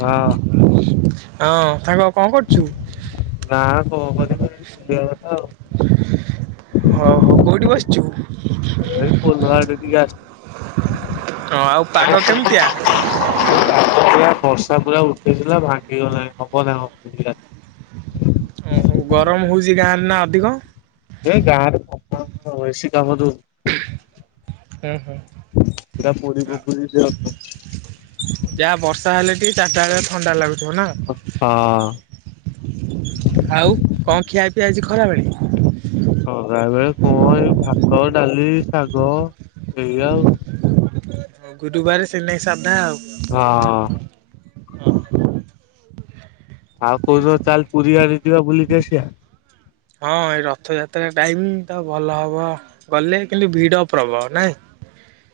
ହଁ। ହଁ। ସାଙ୍ଗ କଣ କରୁଛୁ? ନା କଣ କରିବି ଏଠି ବୁଲିବା କଥା ଆଉ। ହଉ ହଉ କୋଉଠି ବସିଛୁ? ହଁ ଆଉ [inaudible] ପାଗ ବର୍ଷ କେମିତିଆ? ପୁରା ଉଠେଇଥିଲା ଭାଙ୍ଗିଗଲା ହବ ରାତି ଓହୋ ଗରମ ହଉଛି ଗାଁରେ ନା ଅଧିକ ଏ ଗାଁରେ ପ୍ରବଳ ଓଏସି କାମ ଦଉଛନ୍ତି। ହୁଁ ହୁଁ ଫୁପୁରି ହଁ ଯାହା ବର୍ଷା ଚାରିଟା ବେଳିଆ ଥଣ୍ଡା ଲାଗୁ ଜନା ସନ୍ଧ୍ୟା ଆଉ କଣ ଖିଆ ପିଆ କ ଖରାବେଳେ ଖରାବେଳେ କଣ ଏଇ ଭାତ ଡାଲି ଶାଗ ଏଇ ଆଉ। ଗୁରୁବାର ସିଇଥିନାଗି ସାଧା ଆଉ। ହଁ। ଆଉ କୋଉଦିନ ଚାଲ ପୁରୀ ଆଡେ ଯିବା ବୁଲିକି ଆସିବା। ହଁ ଏ ରଥଯାତ୍ରା ଟାଇମ ତ ଭଲ ହବ ଗଲେ କିନ୍ତୁ ଭିଡ ପ୍ରବଳ ନାଇଁ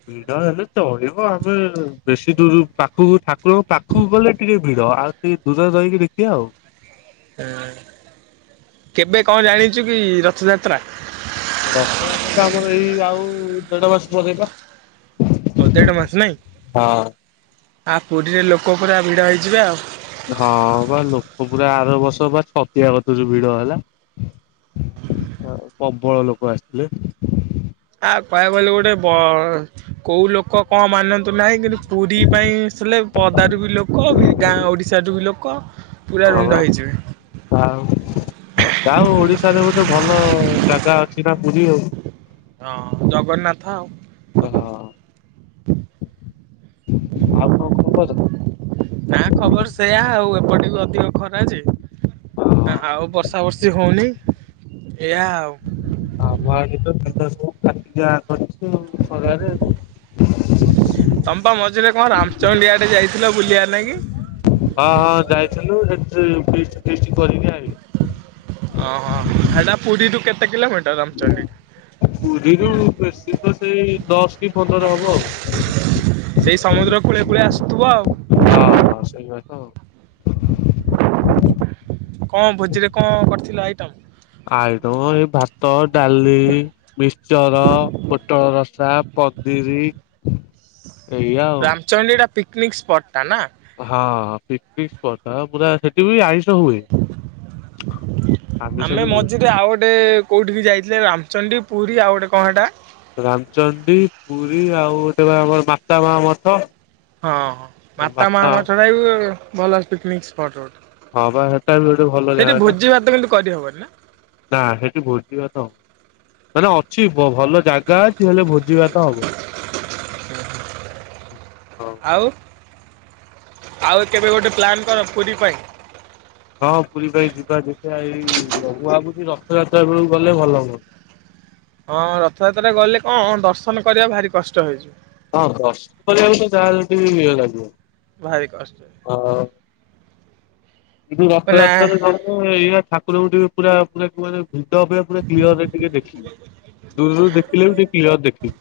ଭିଡ ହେଲେ ଚଳିବ ଏବେ ବେଶୀ ଦୂର ପାଖକୁ ଠାକୁରଙ୍କ ପାଖକୁ ଗଲେ ଟିକେ ଭିଡ ଆଉ ଟିକେ ଦୂରରେ ରହିକି ଦେଖିବା ଆଉ। କେବେ କଣ ଜାଣିଛୁ କି ରଥଯାତ୍ରା? ରଥ ଯାତ୍ରା ଆମର ଏଇ ଆଉ ଦେଢ ମାସେ ପରେପା। ଆଉ ଦେଢ ମାସ ନାଇଁ ଆ ପୁରୀରେ ଲୋକ ପୁରା ଭିଡ ହେଇଯିବେ ଆଉ। ହଁ ବା ଲୋକ ପୁରା ଆର ବର୍ଷ ବା ଛତିଆକତିରୁ ଭିଡ ହେଲା। ପବଳ ଲୋକ ଆସିଥିଲେ। ତ କହିବାକୁ ଗଲେ ଗୋଟେ ବ କଉ ଲୋକ କଣ ମାନନ୍ତୁ ନାହିଁ କିନ୍ତୁ ପୁରୀ ପାଇଁ ଆସିଲେ ପଦାରୁ ବି ଲୋକ ଗାଁ ଓଡ଼ିଶାରୁ ବି ଲୋକ ପୁରା ରୁଣ୍ଡ ହୋଇଯିବେ। ହ ଯାହାହଉ ଓଡିଶାରେ ଗୋଟେ ଭଲ ଜାଗା ଅଛି ନା ପୁରୀ ଆଉ। ହଁ ଜଗନ୍ନାଥ ଆଉ। ହଁ ଆଉ କଣ ଖବର? ନା ଖବର ସେୟା ଆଉ ଏପଟେ ଟିକେ ଖରା ଯେ ଆଉ ବର୍ଷା ବର୍ଷି ହଉନେଇ। ଏଇୟା ଆଉ। ଆଉ ଆମଆଡ଼େ ତ ବିଲ ସବୁ ଫାଟିକି ଆଁ କରିଛି ଆଉ ଖରାରେ। ତମେ ପା ମଝିରେ କଣ ରାମଚଣ୍ଡୀ ଆଡେ ଯାଇଥିଲ ବୁଲିବା ଲାଗି? ହଁ ହଁ ଯାଇଥିଲୁ ସେଠି ଫିଷ୍ଟ୍ ଫିଷ୍ଟ କରିକି ଆଇଲୁ। ଓହୋ ହେଟା ପୁରୀରୁୁ କେତେ କିଲୋମିଟର ରାମଚଣ୍ଡୀ? ପୁରୀରୁ ବେଶୀ ତ ସେଇ ଦଶକି ପନ୍ଦର ହେବ ଆଉ। ସେଇ ସମୁଦ୍ର କୂଳେ କୂଳେ ଆସୁଥିବ ଆଉ ହଁ ସେଇ ବାଟ ଆଉ କଣ ଭୋଜିରେ କଣ କରିଥିଲ ଆଇଟମ? ଆଇଟମ ଏଇ ଭା ଭାତ ଡାଲି ମିଶ୍ଚର ପୋଟଳରସା ପନିର। ରାମଚଣ୍ଡୀଟା ପିକନିକ ସ୍ପଟଟା ନା? ହଁ ପିକନିକ ସ୍ପଟ ପୁରା ସେଠି ବି ଆଇଁଷ ହୁଏ। ଆମିଷ ଆମେ ବି ହୁଏ। ମଝିରେ ଆଉ ଗୋଟେ କୋଉଠିିକି ଯାଇଥିଲେ ରାମଚଣ୍ଡୀ ପୁରୀ ଆଉ ଗୋଟେ କଣ ହେଟା? ରାମଚଣ୍ଡୀ ପୁରୀ ଆଉ ଗୋଟେ ବା ଆମର ମାତା ମା ମଠ। ହଁ ହଁ ମାତା ବାଟ ମା ମଠବି ଭଲ ପିକନିକ ସ୍ପଟ ଗୋ ହଁ ବା ସେଟା ବି ଗୋଟେ ଭଲ ଜାଗାଟା ଭାତ କିନ୍ତୁ କରିହବନି ନା ନା ସେଇଠି ଭୋଜିଭାତ। ମାନେ ଅଛି ଭ-ଭଲ ଜାଗା ଅଛି ହେଲେ ଭୋଜିଭାତ ହବନି। ହଁ ଆଉ ଆଉ କେବେ ଗୋଟେ ପ୍ଲାନ୍ କର ପୁରି ପାଇଁ। ହଁ ପୁରୀ ପାଇଁ ଯିବା ଦେଖିବା ଏଇ [unintelligible] ରଥଯାତ୍ରା ବେଳକୁ ଗଲେ ଭଲ ହୁଅନ୍ତା। ହଁ ରଥଯାତ୍ରା ଗଲେ କଣ ଦର୍ଶନ କରିବା ଭାରି କଷ୍ଟ ହେଇଯିବ। ହଁ କଷ୍ଟ [unintelligible] ଯାହାହେଲେ ଟିକେ ୟେ ଲାଗିବ। ଭାରି କଷ୍ଟ। ହଁ। ନା ରଥଯାତ୍ରାରେ ଏଇ ଠାକୁରଙ୍କୁ ଟିକେ ପୁରା ପୁରା [unintelligible] ଭିଡ଼ ଅପେକ୍ଷା ପୁରା କ୍ଲିଅରରେ ଟିକେ ଦେଖିବି। ଦୂରରୁ ଦେଖିଲେ ବି ଟିକେ କ୍ଲିଅର ଦେଖିବି।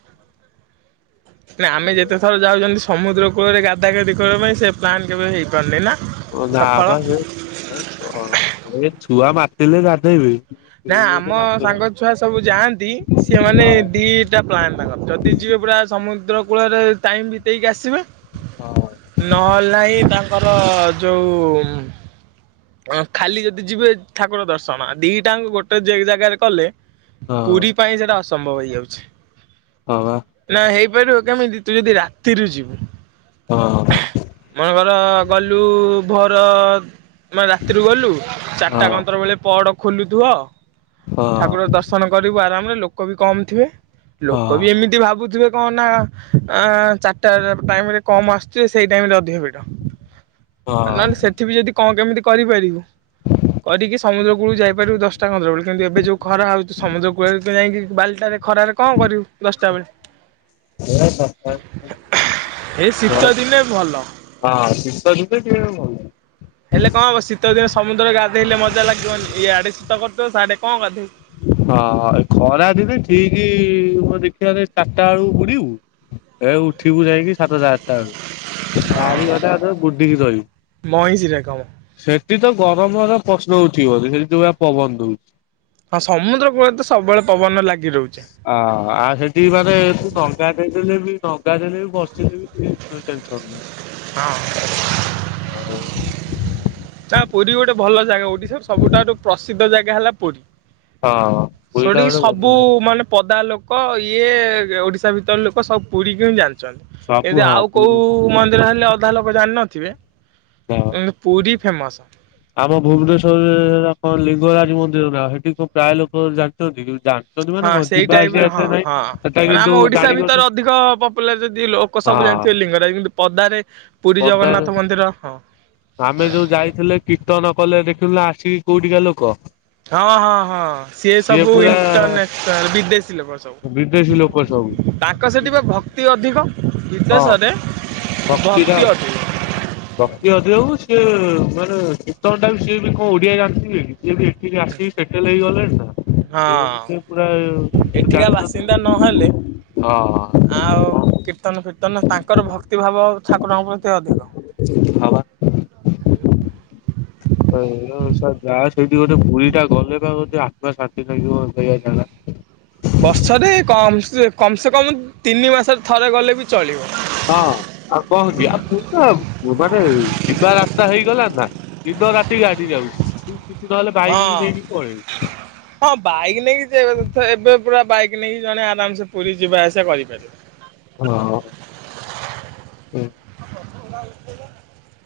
ନା ଆମେ ଯେତେ ଥର ଯାଉଛନ୍ତି। ସମୁଦ୍ର କୂଳରେ ଗାଧାଗାଧି କରିବା ପାଇଁ ସେ ପ୍ଲାନ୍ କେବେ ହେଇପାରୁନି ନା। ନା ସଫଳ ପାସେ [unintelligible] ଛୁଆ ମାତିଲେ ଗାଧେଇବେ। ନା ସେଇ ଆମ ଗୋଟେ ମାତରା ସାଙ୍ଗଛୁଆ ସବୁ ଯାଆନ୍ତି ସେମାନେ ହଁ। ଦିଇଟା ପ୍ଲାନ୍ ତାଙ୍କର ଯଦି ଯିବେ। ପୁରା ସମୁ ସମୁଦ୍ରକୂଳରେ ଟାଇମ ବିତେଇକି ଆସିବେ ହଁ ନହେଲେ ନାହିଁ ତାଙ୍କର ଯୋଉ ଖାଲି ଯଦି ଯିବେ ଠାକୁର ଦର୍ଶନ ଦି ଟାଙ୍କ ଗୋଟେ ଜାଗାରେ କଲେ ହଁ ପୁରୀ ପାଇଁ ସେଟା ଅସମ୍ଭବ ହେଇଯାଉଛି। ହଁ ପା। ନା ହେଇପାରିବ କେମିତି ତୁ ଯଦି ରାତିରୁ ଯିବୁ। ହଁ ହଁ ମନେକର ଗଲୁ ଭୋର ମାନେ ରାତିରୁ ଗଲୁ ହଁ ଚାରିଟା ଖଣ୍ଡ ବେଳେ ପହଡ଼ ଖୋଲୁଥିବ। ଠାକୁର ହଁ। ଦର୍ଶନ କରିବୁ ଆରାମରେ ଲୋକ ବି କମ ଥିବେ ଲୋକ ବି ହଁ ଏମିତି ଭାବୁଥିବେ। କଣ ନା ଅ ଚାରିଟା ଟାଇମରେ କମ ଆସୁଥିବେ ସେଇ ଟାଇମରେ ଅଧିକ ଭିଡ। ହଁ ନହେଲେ ସେଠି ବି ଯଦି କଣ କେମିତି କରିପାରିବୁ। କରିକି ସମୁଦ୍ରକୂଳକୁ ଯାଇପାରିବୁ ଦଶଟା ଖଣ୍ଡକ ବେଳେ କିନ୍ତୁ ଏବେ ଯୋଉ ଖରା ହେଉଛି ସମୁଦ୍ରକୂଳରେ ଯାଇକି ବାଲିଟାରେ ଖରାରେ କଣ କରିବୁ ଦଶଟା ବେଳେ ଏ କଥା ଏ ଶୀତ ଦିନେ ଭଲ ହଁ ଶୀତ ଥିଲେ ଟିକେ ଭଲ। ହେଲେ କଣ ହବ ଶୀତ ଦିନ ସମୁଦ୍ରରେ ଗାଧେଇଲେ ମଜା ଲାଗିବନି ଇଆଡେ ଶୀତ କରିଥିବ ସିଆଡେ କଣ ଗାଧେଇବୁ। ହଁ ଏ ଖରା ଦିନେ ଠିକ ମୋ ଦେଖିବାରେ ଚାରିଟା ବେଳୁ ବୁଡିବୁ। ଏ ଉଠିବୁ ଯାଇକି ସାତଟା ଆଟା ବେଳୁ ଚାରି ଘଣ୍ଟା [unintelligible] ବୁଡିକି ରହିବୁ। ମଇଁଷିରେ କାମ ସେଠି ତ ଗରମର ପ୍ରଶ୍ନ ହଉ [unintelligible] ସେଠି ଯଆ ପବନ ଦ ହଉଛି। ହଁ ସମୁଦ୍ର କୂଳରେ ତ ସବୁବେଳେ ପବନ ଲା ଅ ଆଉ ସେଠି ମାନେ ଡଙ୍ଗା ଦେଇ ଦେଲେ ବି ଡଙ୍ଗା ଦେଲେ ବି ବସ ହଁ। [unintelligible] ନା ପୁରୀ ଗୋଟେ ଭଲ ଜାଗା ଓଡିଶାର ସବୁଠାରୁୁ ପ୍ରସିଦ୍ଧ ଜାଗା ହେଲା ପୁରୀ। ହଁ ପୁରୀଟା ସେଠିକି ଗୋଟେ ବଢିଆ ସବୁ ଜାଗା। ମାନେ ପଦା ଲୋକ ଲୋକ ଇଏ ଓଡିଶା ଭିତରେ ଲୋକ ସବୁ ପୁରୀ କି ହିଁ ଜାନ୍ତି। ସବୁ [unintelligible] ହଁ ଆଉ କୋଉ ପୁରୀ ମନ୍ଦିର ହେଲେ ଅଧା ଲୋକ ଜାଣିନଥିବେ ହଁ। ଏ ପୁରୀ ଫେମସ। ଆମ ଭୁବନେଶ୍ଵରରେ କଣ ଲିଙ୍ଗରାଜ ମନ୍ଦିର ନା ସେଠି କଣ ପ୍ରାୟ ଲୋକ ଜାଣିଛନ୍ତି କି। ଜା ଛନ୍ତି ହଁ ମାନେ କଣ ସେଇ ଯିବା ଟାଇପ ଆସିବା ର ଏତେ ହଁ ନାହିଁ ହଁ ସେଟା ମାନେ କିନ୍ତୁ ଆମ ଓଡିଶା ଜାଣିଛନ୍ତି ଭିତରେ ଅଧିକ ପପୁଲାର ଯଦି ଲୋକ ସବୁ ହଁ। ଜାଣିଥିବେ ଲିଙ୍ଗରାଜ କିନ୍ତୁ ପଦାରେ ପୁରୀ ପଦାରେ ଜଗନ୍ନାଥ ମନ୍ଦିର ହଁ। ଆମେ ଯୋଉ ଯାଇଥିଲେ କୀର୍ତନ କଲେ ଦେଖୁଥିଲେ ଆସିକି କୋଉଠିକା ଲୋକ ହଁ ହଁ ହଁ ସିଏ ସବୁ ଇଣ୍ଟରନାସନାଲ ବିଦେଶୀ ଲେୋକ ବିଦେଶୀ ଲୋକ ସବୁ। ତାଙ୍କ ସେଠି ପା ଭକ୍ତି ଅଧିକ। ହଁ। ବିଦେଶରେ ଭକ୍ତିଟା ଭକ୍ତି ଅଧିକ। ଭକ୍ତି ଅଧିକ ସିଏ ମାନେ କୀର୍ତନ ଟା ବି ସିଏ ବି କଣ ଓଡିଆ ଜାଣିଥିବେ କି। ଯେମିତି ଏଠିକି ଆସିକି ସେଟେଲ ହେଇଗଲେ ହଁ ଏଠିକା ଜାଣିଛନ୍ତି। ବାସିନ୍ଦା ନହେଲେ ହଁ ଆଉ କୀର୍ତ୍ତନ ଫୀର୍ତ୍ତନ ତାଙ୍କର ଭକ୍ତିଭାବ ଠାକୁରଙ୍କ ପ୍ରତି ଅଧିକ। ହଁ ବା। [inaudible] [unintelligible] ସେଇଠି ଗୋଟେ ପୁରୀ ଟା ଗଲେ ବା ଗୋଟେ ଆତ୍ମା ଶାନ୍ତି ଲାଗିବ। [unintelligible] କମ ସେ କମ୍ ତିନି ମାସରେ ଥରେ ଗଲେ ବି ଚଳିବ। ହଁ ଆଉ କଣ ଅଛି ଆଉ ପୁଣି ତ ମାନେ ଯିବା ରାସ୍ତା ହେଇଗଲା। ନା ଦିନ ରାତି ଗାଡି ଯାଉଛି। ନହେଲେ ବାଇକ ବି ହଁ ନେଇକି ପଳେଇବୁ। ହଁ ବାଇକ୍ ନେଇକି [unintelligible] ଏବେ ପୁରା ବାଇକ୍ ନେଇକି ଜଣେ ଆରାମ ସେ ପୁରୀ ଯିବା ଆସେ ହଁ [unintelligible] [unintelligible]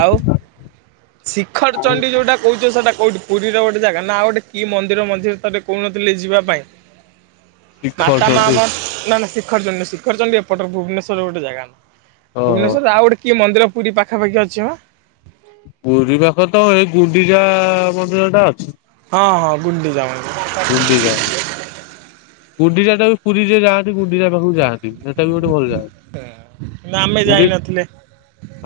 ଆଉ ଶିଖର ଚଣ୍ଡୀ ଯୋଉଟା କହୁଛ ସେଟା କୋଉଠି ପୁରୀର ଗୋଟେ ଜାଗା ନା ଗୋଟେ କି ମନ୍ଦିର ମଝିରେ ଥରେ କହୁନଥିଲେ ଯିବା ପାଇଁ [unintelligible] ଶିଖଉଛନ୍ତି ନା ନା ଶିଖରଚଣ୍ଡୀ ଶିଖରଚଣ୍ଡୀ ଏପଟରେ ଭୁବନେଶ୍ୱର ର ଗୋଟେ ଜାଗା ହଁ। ଭୁବନେଶ୍ୱର ର ଆଉ ଗୋଟେ କି ମନ୍ଦିର ପୁରୀ ପାଖାପାଖି ଅଛି ପା ପୁରୀ ପାଖ ତ ଏଇ ଗୁଣ୍ଡିଚା ମନ୍ଦିର ଟା ଅଛି। ହଁ ହଁ ଗୁଣ୍ଡିଚା ମନ୍ଦିର ଗୁଣ୍ଡିଚା। ଗୁଣ୍ଡିଚାଟା ବି ପୁରୀ ଯେ ଯାଆନ୍ତି ଗୁଣ୍ଡିଚା ପାଖକୁ ଯାଆନ୍ତି। ହେଟା ବି ଗୋଟେ ଭଲ ଯାଗା। ନା ଆମେ ଗୁଣ୍ଡି ଯାଇନଥିଲେ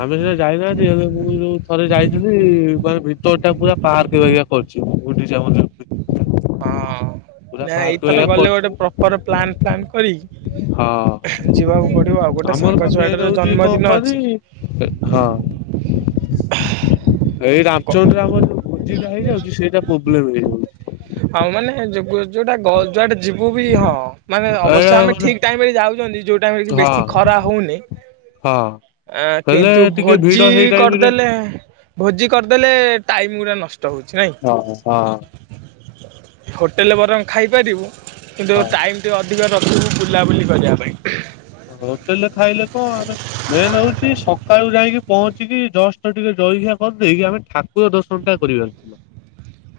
ଆମେ [unintelligible] ଯାଇନାହାନ୍ତି ହେଲେ ମୁଁ ଯୋଉ ଥରେ ଯାଇଥିଲି ମାନେ ଭିତର ଟା ପୁରା ପାର୍କ ଭଳିଆ କରିଚି। ଗୁଣ୍ଡି ହଁ। ପୁରା ନା ପାର୍କ ଏଇଥର ବାଗିଆ ଗଲେ କରିଛି ଗୋଟେ ପ୍ରପର ପ୍ଲାନ ଫ୍ଲାନ କରିକି ହଁ ଯିବାକୁ ପଡିବ ଆଉ। ଗୋଟେ ଆମର ସାଙ୍ଗ ବା ମେନ୍ ଛୁଆଟାର ହଉଛି କଣ ଜନ୍ମଦିନ ଅଛି। କହନି ହଁ ଏଇ ରାମଚଣ୍ଡୀ ରେ ଆମର ଯୋଉ ଭୋଜିଟା ହେଇଯାଉଛି ସେଇଟା ପ୍ରୋବ୍ଲେମ ହେଇଯାଉଛି ଟିକେ। ଆଉ ମାନେ ଯୋଗ ଯୋଉଟା ଗ ଯୁଆଡେ ଯିବୁ ବି ହଁ ମାନେ ଅବଶ୍ୟ ଏଇଟା ଆମେ ମାନେ ଠିକ୍ ଟାଇମ୍ ରେ ଯାଉଛନ୍ତି। ଯୋଉ ଟାଇମ୍ ରେ କି ବେଶୀ ହଁ ଖରା ହଉନି। ହଁ ଆଁ ହେଲେ କିନ୍ତୁ ଟିକେ ଭିଡ ଭୋଜି ହେଇ ଟାଇମରେ କରିଦେଲେ ଭୋଜି କରିଦେଲେ ଟାଇମ ଗୁରା ନସ୍ ହଁ ହଁ। ହୋଟେଲ୍ ବରଂ ଖାଇପାରିବୁ କିନ୍ତୁ ହଁ। ଟାଇମ୍ ଟିକେ ଅ ଧିକ ରଖିବୁ ବୁଲାବୁଲି କରିବା ପାଇଁ। ହୋଟେଲ ରେ ଖାଇଲେ ତ ମେନ ହଉଛି ସକାଳୁ ଯାଇକି ପହଞ୍ଚିକି ଜଷ୍ଟ ଟିକେ ଜଳଖିଆ କରିଦେଇକି ଆମେ ଠା କୁର ଦର୍ଶନଟା କରିବା।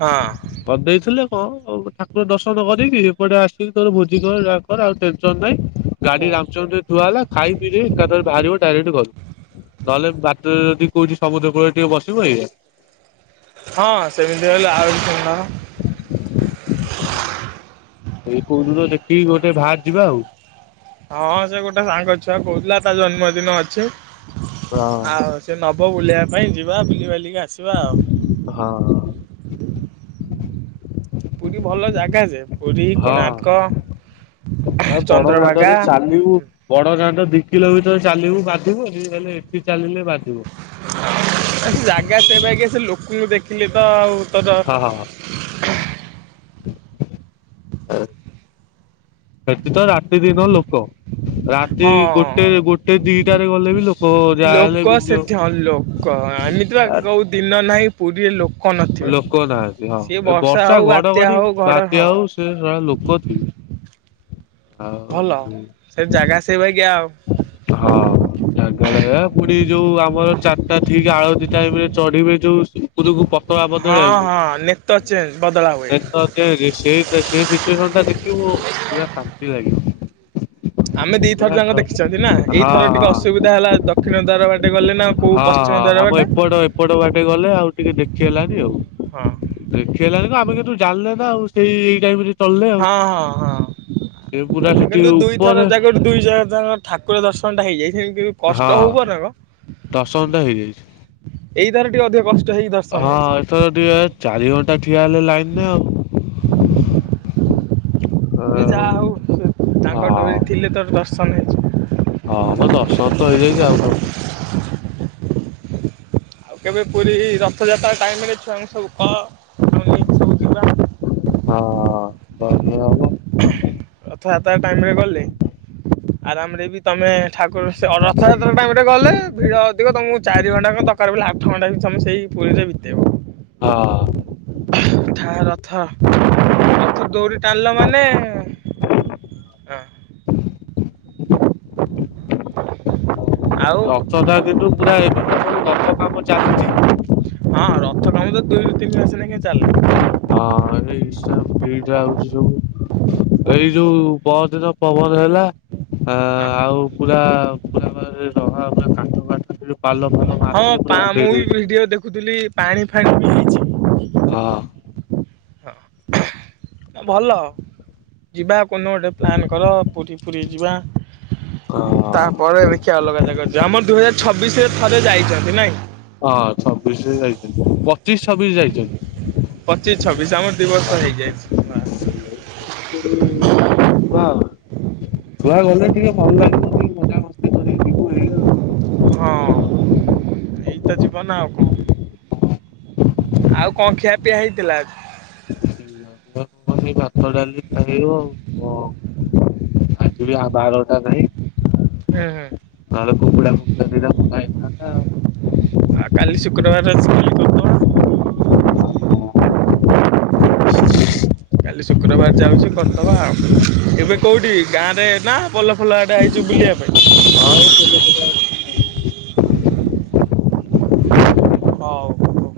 ହଁ କରିଦେଇଥିଲେ ହ‌ଉ ହଉ ଠାକୁର ଦର୍ଶନ କରିକି, ଏପଟେ ଆସିକି ତୋର ଭୋଜି କର, ଯାହା କର ଆଉ ଟେନ୍ସନ୍ ନାହିଁ। ଗାଡି ରାମଚଣ୍ଡିରେ ଥୁଆ ହେଲା। ଖାଇ, ପିଇ ଦେଇକି ଏକାଥରେ ବାହାରିବ ଡାଇରେକ୍ଟ ଘର୍ ନହେଲେ ବାଟରେ ଯଦି କହୁଛି ସମୁଦ୍ର କୂଳରେ ଟିକେ ବସିବ ଏଇଆ। ହଁ ସେମିତି ହେଲେ ଆହୁରି [unintelligible] [inaudible] ଏଇ କୋଉଦିନ ଦେଖିକି ଗୋଟେ ଭାରି ଯିବା ଆଉ। ହଁ ସେ ଗୋଟେ ସାଙ୍ଗ ଛୁଆ କୋହୁଥିଲା ତା ଜନ୍ମଦିନ ଅଛି। ହଁ ଆଉ ସେ ନ ବ ବୁଲିବା ପାଇଁ ଯିବା ବୁଲିବାଲିକି ଆସିବା ଆଉ। ହଁ। ପୁରୀ ଭଲ ଜାଗା ଯେ ପୁରୀ ହଁ, କୋଣାର୍କ ଆଉ ବଡ ଚନ୍ଦ୍ରଭାଗା ଦାଣ୍ଡରେ ଚାଲିବୁ ବଡ ଦାଣ୍ଡ ଦି କିଲୋମିଟର ଚାଲିବୁ ବାଧିବନି। ହେଲେ ଏଠି ଚାଲିଲେ ବାଧି [inaudible] ଆ ଜାଗା ସେଇଆ ପା ଆଗେ ସେ ଲୋକଙ୍କୁ ଦେଖିଲେ ତ ଆଉ ତଦ [inaudible] [inaudible] ଏ ସେଠି ତ ରାତି ଦିନ ଲୋକ। ରାତି ହଁ ଗୋଟେ ଗୋଟେ ଦିଇଟାରେ ଗଲେ ବି ଲୋକ ଯାହାହଲେ ମିନିୟମ ଆ ଏମିତି କୋଉ ଦିନ ନାହିଁ ପୁରୀ ଲୋକ କନଥିବେ ଲୋକ ନାହାନ୍ତି ହଁ ସିଏ ଏ ବର୍ଷା ହୋଉ ବାତ୍ୟା ଘଡଘଡି ହୋଉ ଘଡ ବାତ୍ୟା ହଉ ସେ ଶଳା ଲୋକ ଥିବେ ହଁ ଭଲ ଆଉ ସେ ଜାଗା ସେ ବାଗିଆ ଆଉ। ହଁ। ଜାଗା ଟା ସେଇଆ ପୁଣି ଯୋଉ ଆମର ଚାରିଟା ଠିକ୍ ଆଳତି ଟାଇମ ରେ ଚଢିବେ ଯୋଉ ଉପୁରୁକୁ ପ ତ‌ଆ ହଁ ବଦଳେଇଆକୁ ହଁ ନେତ ଚେଞ୍ଜ ବଦଳା ହୁଏ। ଦେଖ କେମିତି ସେଇ ସେଇ ସିଚୁଏସନ୍ ଟା ଦେଖିବୁ ପୁରା ଶାନ୍ତି ଲାଗିବ। ଆମେ ଦିଇଥର ପୁରା ଯାଙ୍କ ଦେ ଖିଛନ୍ତି ନା ହଁ ଏଇଥର ଟିକେ ହଁ ଅସୁବିଧା ହେଲା। ଦକ୍ଷିଣ ଦ୍ୱାର ବାଟେ ଗଲେ ନା କୋଉ ପଶ୍ଚିମ ଦ୍ୱାର ବାଟେ ଡ଼ ବାଟେ ଗଲେ ଆଉ। ଟିକେ ଦେଖି ହେଲାନି ଆଉ। ହଁ ଦେଖି ହେଲାନି କଣ୍ ଆମେ କିନ୍ତୁ ଜାଣିଲେ ନା ଆଉ ସେଇ ଏଇ ଟାଇମ୍ ରେ ଚଳିଲେ ଆଉ। ହଁ ହଁ ସେ ପୁରା ହଁ ସେଠି କିନ୍ତୁ ଦୁଇଥର ଉପରେ ଜାଗ ଦୁଇ ଜାଗା ଠାକୁର ଦର୍ଶନ ଟା ହେଇଯାଇଛି। କିନ୍ତୁ କଷ୍ଟ ହୋଉ ବରଂ ଲା ହେଇଯାଛି ଏହି ଥର ଟିକେ ଅଧିକ କଷ୍ଟ୍ ହଁ ଏଥର ଟିଏ ଚାରି ଘଣ୍ଟା ଠିଆ ହେଲେ ଲାଇନରେ ଆଉ। ସେ ଆଉ ଯାହା ହୋଉ ତାଙ୍କ ହଁ ଡୋରି ଥିଲେ ତୋର ଦର୍ଶନ ହେଇଛି। ହଁ ମ ଦର୍ଶନ୍ ତ ହେଇଯାଇଛି ଆଉ କଣ ଟେନସ ଆଉ କେବେ ପୁରୀ ରଥଯାତ୍ରା ଟାଇମ୍ ରେ ଛୁଆଙ୍କୁ ସବୁ କ ହଁ ଗଲେ ହବ। ରଥଯାତା ଟାଇମ୍ ରେ ଗଲେ ଆରାମ ରେ ବି ତମେ ଠାକୁର ସେ ଅ ରଥଯାତ୍ରା ଟାଇମରେ ଗଲେ ଭିଡ ଅଧିକ ତମକୁ ଚାରି ଘଣ୍ଟା କଅ ଦରକାର ପଇଲେ ଆଠ ଘଣ୍ଟା ବି ତମେ ସେଇ ପୁରୀ ରେ ବିତେଇବ। ହଁ। ଥା ରଥ ରଥ ଦୌଡ଼ି ଟାଣିଲ ମାନେ ଆଁ। ଆଉ ରଥ ଟା କିନ୍ତୁ ପୁରା ଏବେ ପା ସବୁ ରଥ କାମ ଚାଲିଚି। ହଁ। ରଥ କାମ ତ ଦୁଇରୁ ତିନି ମାସ ଲେଖାଏଁ ଚାଲେ। ହଁ ଏଇ ହିସାବ ଫିଲ୍ଡରେ ଆଉଚି ସବୁ। ଏଇ ଯୋଉ ପହର୍ଦିନ ପବନ ହେଲା ଆ ହଁ ଆଉ ପୁରା ପୁରା [unintelligible] କାଠ ଫାଠ ଫୁଣି ହଁ ପା ମୁଁ ବି ଭିଡିଓ ଦେଖୁଥିଲି ପାଣି ଫାଣି ବି ହେଇଛି। ହଁ। ହଁ ଭଲ ଯିବା କୋଉନ ଗୋଟେ ପ୍ଲାନ୍ କର। ପୁରୀ ପୁରୀ ଯିବା। ହଁ ତାପରେ ଦେଖିଆ ଅଲଗା ଜାଗାକୁ ଯିବା। ଆମର ଦୁଇ ହଜାର ଛବିଶରେ ଥରେ ଯାଇଛନ୍ତି ନାଇଁ। ହଁ ଛବିଶରେ ଯାଇଛନ୍ତି ପଚିଶ ଛବିଶ ଯାଇଛନ୍ତି। ପଚିଶ ଛବିଶ ଆମର ଦୁଇିବର୍ଷ ହେଇଯାଇଛି। ଛୁଆ [inaudible] ଛୁଆ ଗଲେ ଟିକେ ଭଲ ଲାଗିବ କି ମଜା ମସ୍ତି କରି ଯିବୁ ଏଇ ଆଉ। ହଁ ଏଇ ତ ଜୀବନ ଆଉ କଣ? ଆଉ କଣ ଖିଆ ପିଆ ହେଇଥିଲା? [unintelligible] ଭାତ ଡାଲିଲି ଖାଇବ ଆଉ କଣ? ଆଜି ବି ବାହାରଟା ନାଇଁ। ହୁଁ ହୁଁ ନେହେଲେ କୁକୁଡ଼ା। [unintelligible] ଆ କାଲି ଶୁକ୍ରବାର ଅଛି କାଲି କରିଦଉନ। କାଲି ଶୁକ୍ରବାର ଯାଉଛି କରିଦବା ଆଉ। ଏବେ କେଉଁଠି ଗାଁରେ ନା ପୋଲ ଫୋଲ ଆଡେ ଆଇଛ ବୁଲିବା ପାଇଁ? ହୋଉ।